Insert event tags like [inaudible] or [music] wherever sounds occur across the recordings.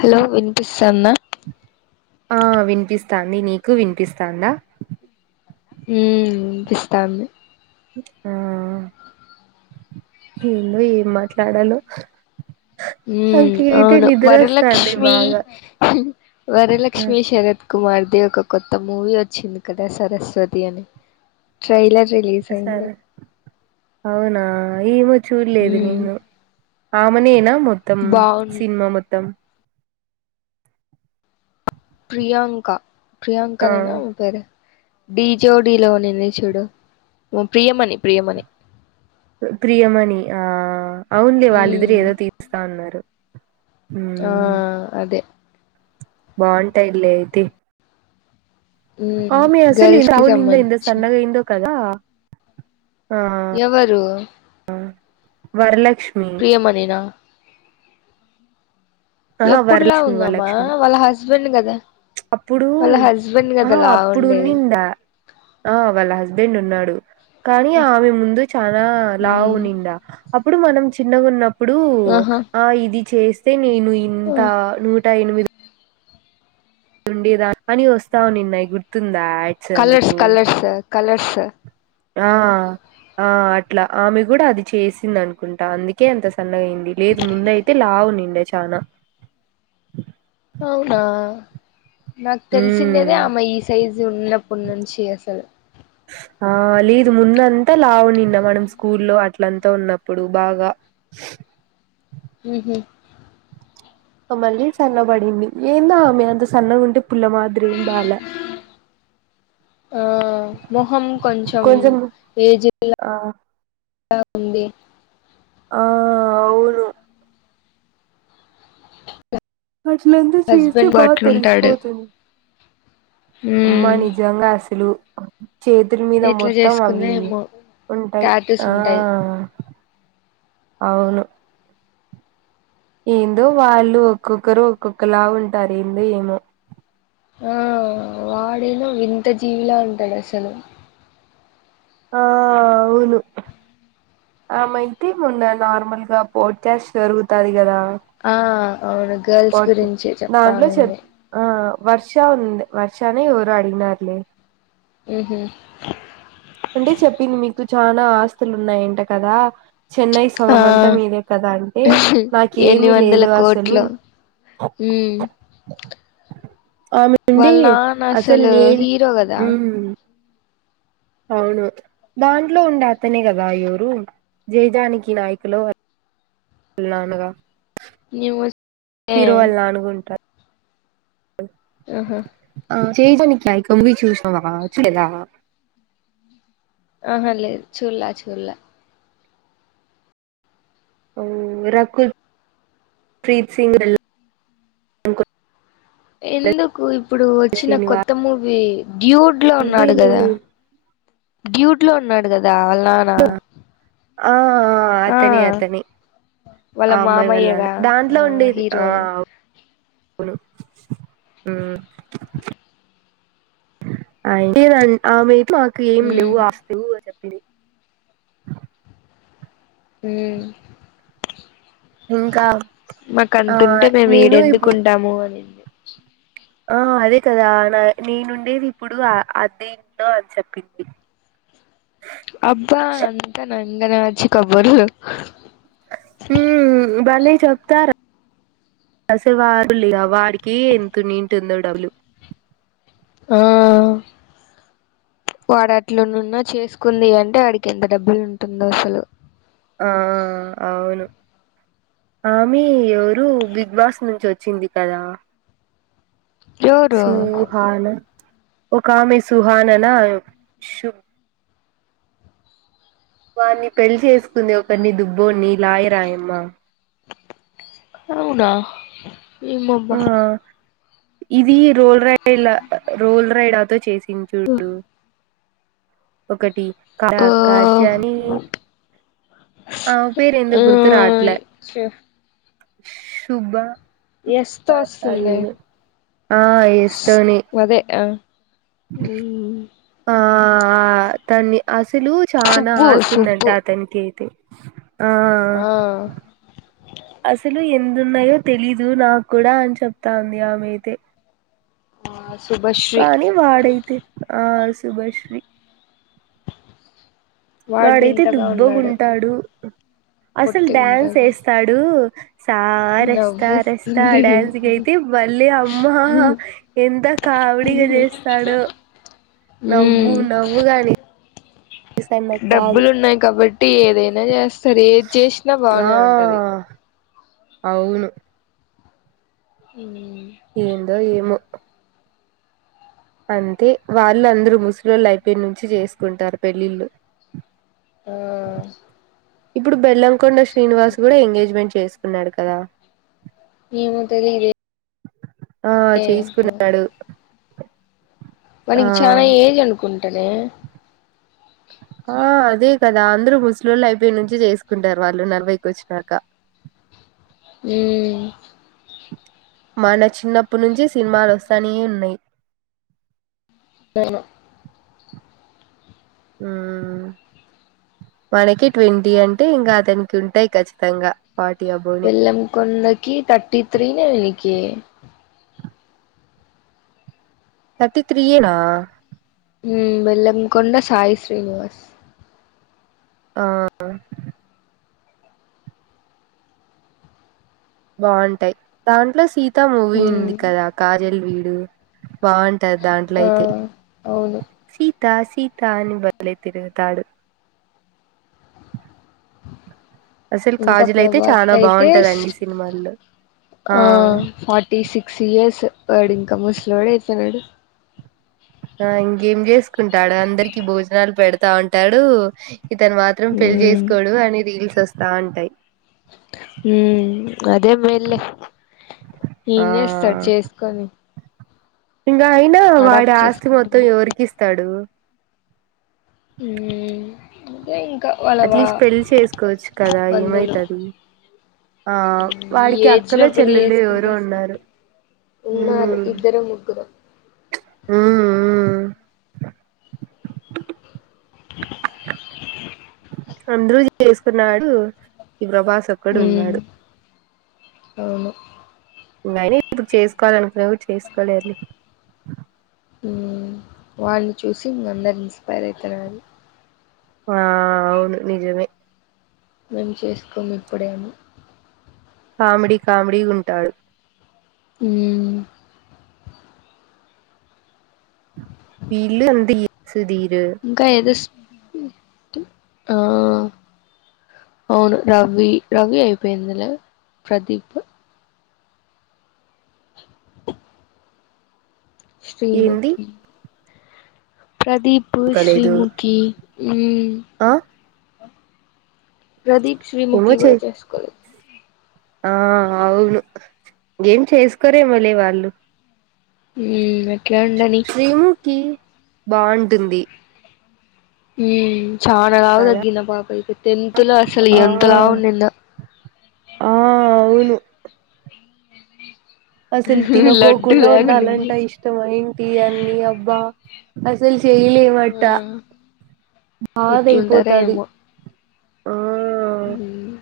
Hello వినిపిస్తందా ఆ వినిపిస్తాంది నీకు వినిపిస్తాందా ఉమ్ ఇప్పిస్తాంది ఆ ఏందో ఏం మాట్లాడాలో ఉమ్ నాకైతే అవును నిద్రొస్తాంది వరలక్ష్మి బాగా. ఆ! వరలక్ష్మి శరత్ కుమార్ అదే ఒక కొత్త మూవీ వచ్చింది కదా సరస్వతి అని ట్రైలర్ రిలీజ్ అయింది సరే అవునా ఏమో చూడలేదు ఉమ్ నేను ఆ మనియేనా మొత్తం బాగుంది సినిమా మొత్తం ప్రయాంక ఆ! ప్రయాంకనేనా ఆమె పేరు డిజోడిలో ఉన్నింది చూడు ప్రయమణి ప్రియమణి ప్రియమణి ఆ అవునులే వాళ్ళిద్దరు ఉమ్ ఏదో తీస్తా ఉన్నారు ఆ అదే బాగుంటాయిల్లే అయితే అ ఉమ్ మీ అసలు గర్ల్స్ ఇంద కి అవునుంద ఎంత సంబంధించిన సన్నగా అయిదో కదా ఆ! ఎవరు వరల్క్ ప్రయమణినా అహా! ఎప్పుడు వరలక్ష్మి, లావుందమ్మ వరలక్ష్మి. వాళ్ళ హస్బెండ్ కదా అప్పుడు వాళ్ళ హస్బెండ్ ఆ కదా లా అప్పుడు ఉండేది ఉన్నిందా ఆ వాళ్ళ హస్బెండ్ ఉన్నాడు కానీ ఆమె ముందు చాలా లావు ఉన్నిండా అప్పుడు మనం చిన్నగా ఉన్న ఇప్పుడు ఆహా ఆ ఇది చేస్తే నేను ఇంత నూట ఎనిమిది ఉండేదా అని వస్తావునిన్నయి గుర్తుందా యాడ్స్ కలర్స్ అందుకు కలర్స్ కలర్స్ ఆ ఆ అట్లా ఆమె కూడా అది చేసింది అనుకుంటా అందుకే అంత సన్నగా అయింది లేదు ముందైతే లావు ఉన్నిండా చానా అవునా నాకు మ్మ్ తెలిసిండేదే ఆమె ఈ సైజు ఉన్నప్పుటి నుంచి అసలు ఆ లేదు ముందంతా లావు ఉన్నిండా మనం స్కూ లో అట్లంతా ఉన్నప్పుడు బాగా ఉహూ మళ్ళీ సన్నబడింది ఏందోఆమె అంత సన్నగుంటే పుల్లమద్రి బాలా ఆ మొహం కొంచెం ఏజ్లా ఆ లా ఉంది ఆ అవును వాట్లంతా చేస్తే హస్బెండ్ బాగా అట్లుంటాడు తెలిసిపోతుంది అమ్మా ఉమ్ నిజంగా అసలు చేతుల మీద ఎట్లా మొత్తం చేసుకుందో అవి ఏమో ఉంటాయి టాటూస్ ఆ ఉంటాయి అవును ఏందో వాళ్ళు ఒక్కొక్కరు ఒక్కొక్కలా ఉంటారు ఏందో ఏమో ఆ వాడేదోవింత జీవిలా అంటాడు అసలు ఆ అవును ఆమయితే మొన్న నార్మల్గా పోడ్ క్యాస్ట్ జరుగుతది కదా ఆ అవును గర్ల్స్ పోడ్కా గురించి చెప్తానండి వర్షా ఉంది వర్షనే ఎవరో అడినారులే ఉహూ అంటే చెప్పింది మీకు చనా ఆస్తులు ఉన్నాయంట కదా చెన్నై ఆ సొగం అంతా మీదే కదా అంటే నాకేమి లేదు అసలు హు ఆమె నుండి వాళ్ళ నాన్న అసలు హీరో కదా ఉమ్ అవును దాంట్లో ఉండే అతనే కదా ఎవరు జయజానికి నాయికులో వాళ్ళ నాన గా మేము ఏ హీరో వల్ల అనుగుంటారు ఆహా జయ జానకి నాయక మూవీ చూసినవా చూడలేదా ఆహా లేదు చూల్లా చూల్లా అ రకుల్ ప్రీత్ సింగ్ ఎందుకు ఇప్పుడు వచ్చిన కొత్త శ్రీనివాస్ మూవీ డ్యూట్ లో ఉన్నాడు నువ్వేలే కదా డ్యూట్ లో ఉన్నాడు కదా వాళ్ళ నాన్న ఆ ఆ అతని అతని వాళ్ళ ఆ అమ్మాయి వాళ్ళ నానా మామయ్యగా ఆ దాంట్లో ఉండేది ఆ హీరోలు అవును ఆ అయితేద ఆమె మాకు ఏం లేవు ఉమ్ ఆస్తవ్ చెప్ ఇ ఉమ్ ఇంకా మాకు ఆ అంటుంటే మేము నేను ఈడెందుకు ఇప్పుడు ఉంటాము అనింది ఆ అదే కదా నా నేనుండేది ఇప్పుడు అదే ఇంట్లో అని చెప్పింది అబ్బా అంత నంగనాచి కబురు హ బళ్ళీ చెప్తారా అసలువారులి వాడికి ఎంత ఉనింటుందో డబులు ఆ వాడ అట్లు నున్నా చేసుకుంది అంటే వాడికి ఎంత డబ్బులు ఉంటుందో అసలు ఆ అవును ఆమె ఎవరు బిగ్ బాస్ నుంచి వచ్చింది కదా ఎవరు సూహను ఒక ఆమె సుహాననషుబ్ వారిని పెళ్ళి చేసుకుంది ఒకరిని దుబ్బోని లాయర్ ఆయమ్మ అవున ఏమో అబ్బా ఆ ఇది రోల్ రైడ్ల రోల్ రైడ్తో చేసింది చూడు ఒకటి ఆ కాజ్యాని ఆ పేరు ఎందొ ఆ గుర్తు రాట్ల సుబ్బా ఎస్ తో వస్తుంది హా ఎస్ తోని అదే ఆ ఆ తన్ని అసలు చనా సుబ్బు ఆస్తుందంట సుబ్బు అతనికి అయితే ఆ ఆ అసలు ఎంత ఉన్నాయో తెలీదు నాకు కూడా అని చెప్తాంది ఆమెద ఆ శుభశ్రీ కానీ వాడైతే ఆ శుభాశ్రీ వాడు వాడైతే వింతగా ఉన్నాడు దుబ్బగుంటాడు అసలు డ్యాన్స్ పొట్టిగుంటాడు వేస్తాడు స రస్తా రస్తా నవ్వొస్తుంది డ్యాన్స్ గైతి బల్లి అమ్మా ఎంత కా కామెడీ గా చేస్తాడు నవ్వు మ్మ్ నవ్వు కాని డబ్బులు ఉన్నాయి కాబట్టి ఏదైనా చేస్తారు ఏది చేసినా ఆ బానే ఉంటది అవును ఉమ్ ఏందో ఏమో అంతే వాళ్ళు అందరూ ముసలోలు అయిపొయినించి చేసుకుంటారు పెళ్ళిళ్ళు ఆ ఇప్పుడు బెల్లంకొండ శ్రీనివాస్ కూడా ఎంగేజ్మెంట్ చేసుకున్నాడు కదా ఏమో తెలియదే ఆ చేసుకున్నాడు ఆ వానికి చాలా ఏజ్ అనుకుంటనే ఆ అదే కదా అందరూ ముసల్లోలు అయిపోయి నుంచి చేసుకుంటారు వాళ్ళు నలభైకి వచ్చినాక ఉమ్ మన చిన్నపటినుంచి సినిమాలు వస్తానే ఉన్నాయి అవును ఆ మనకి ట్వంటీ అంటే ఇంకా అతనికి ఉంటాయి ఖచ్చితంగా ఫార్టీ అబోనే బెల్లం కొండకి థర్టీ త్రీనే వీళ్ళకి థర్టీ త్రీయేనా హ్మ్ బెల్లం కొండ సాయి శ్రీనివాస్ ఆ బాగుంటాయి దాంట్లో సీతా మూవీ ఉంది ఉమ్ కదా కాజల్ వీడు బాగుంటాది దాంట్లో ఆ అయితే అవును సీ త సీత అని వదిలి తిరుగుతాడు అసలు ఇంకా కాజల్ అయితే ప్రభాస్ చాలా కైతే బాగుంటదండి సినిమాల్లో ఆ ఫార్టీ సిక్స్ ఇయర్స్ వాడు ఇంకా ముసలోడు అయితానాడు ఆ ఇంకేం చేసుకుంటాడు అందరికి భోజనాలు పెడతా ఉంటాడు ఇతను మాత్రం పెళ్లి ఉమ్ చేసుకోడు అని రీల్స్ వస్తా ఉంటాయి హమ్ అదేం లేదులే ఏం చేస్తాడు ఆ చేసుకొని ఇంకా అయినా వాడి అడాప్ట్ ఆస్తి మొత్తం చేసుకుంటున్నాయి ఎవరికిస్తాడు ఉ అట్లీస్ట్ పెళ్ళి చేసుకోవచ్చు కదా బంధువులు ఏమైతాది ఆ ఈ వాడికి ఏజ్ లో అక్కలు పెళ్లి చెల్లెళ్ళు చేసుకుంటే ఎవరో ఉన్నారు ఉన్నారు ఇద్దరు ముగ్గురో హమ్ హమ్ అందరూ చేసుకున్నారు ఈ ప్రభాస్ ఒక్కడు ఉమ్ ఉన్నాడు అవును నయినీ ఇప్పుడు చేసుకోవాలి అనుకున చేసుకోలేరులే వాలని చూసి ఇంకా అందరూ ఇన్స్పైర్ అయితారు గాని ఆ అవును నిజమే మేము చేసుకోము ఇప్పుడే అని కామెడీ కామెడీగా ఉంటాడు ఉమ్ వీళ్ళు అంతే ఈ సుదీరు ఇంకా ఏదో ఆ అవును రవి రవి అయిపోయిందిలే ప్రదీప్ ఏంది శ్రీముఖీ ప్రదీప్ కలేదు శ్రీముఖి హమ్ ఆ ప్రదీప్ ఏమో శ్రీముఖి చే కూడా చేసుకోలేధు ఆ అవును ఏం చేసుకోరెమోలే వాళ్ళు హమ్ గట్లా ఉండని కి బాగుంటుంది హమ్ చాల లావు కదా తగ్గింది పాప ఇక టెన్త్ లో అసలు ఆ ఎంత లావు ఉండిందో ఆ ఆ అవును [unintelligible] అసలు లడ్డు తినకోకుండా లాగా ఉండింది ఉండాలంట ఇష్టం మైంది అన్ని అబ్బా అసలు చేయలేమట ఆ బాధ ఎట్లుంటారో అయిపోతాది ఏమో ఉమ్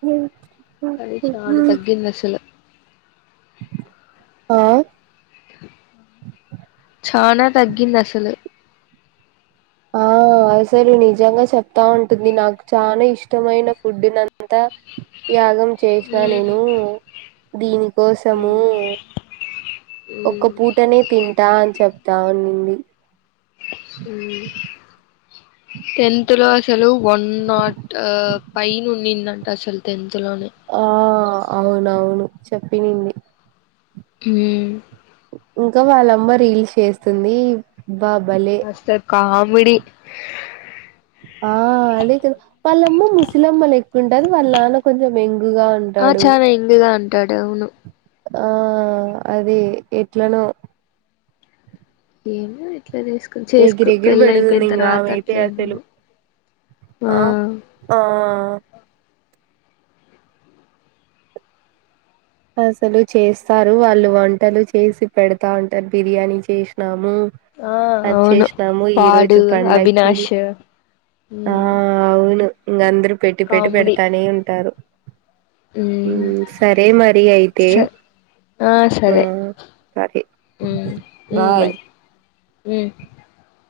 హు కానీ చాల తగ్గింది అసలు ఆ చాన తగ్గింది అసలు ఆ [inaudible] అసలు నిజంగా చెప్తా ఉంటుంది నాకు చాలా ఇష్టమైన ఫుడ్ ఇదంతా [unintelligible] చేసినా ఉమ్ నేను దీనికోసము ఉమ్ ఒక్క ఉమ్ పూటనే తింటా అని చెప్తా ఉన్నింది ఉమ్ [inaudible] టెన్త్ లో అసలు వన్ నాట్ పైన్ ఉన్నిందట అసలు టెన్త్ లోనే ఆ అవునవును చెప్పినింది హు ఇంకా వాళ్ళమ్మ రీల్స్ చేస్తుంది బా భలే అసలు కామెడి ఆ అదే కదా వాళ్ళమ్మ ముసలిమ్మ లెక్క ఉంటది వాళ్ళ నాన్న కొంచెం ఎ ఆ చాన యంగ్ గా ఉంటాడు అవును ఆ అది ఎట్లనో ఎగిరెగిరి పెళ్లి అయిపోయిన పెడుతుంది ఇంగ తర్వాత ఆమె అయితే అట్లా అసలు ఏందమో ఆ ఆ అసలు చేస్తారు వాళ్ళు వంటలు చేసి పెడతా ఉంటారు బిర్యానీ చేసినా ఆ అవును ఈ వాడు రోజు పండక్కి అవినాష్ హు ఆ అవును ఇంగ అందరు పెట్టి పెట్టి పెడతానే ఉంటారు ఉమ్ సరే మరి అయితే ఆ సరే సరే ఉ బాయ్ ఉ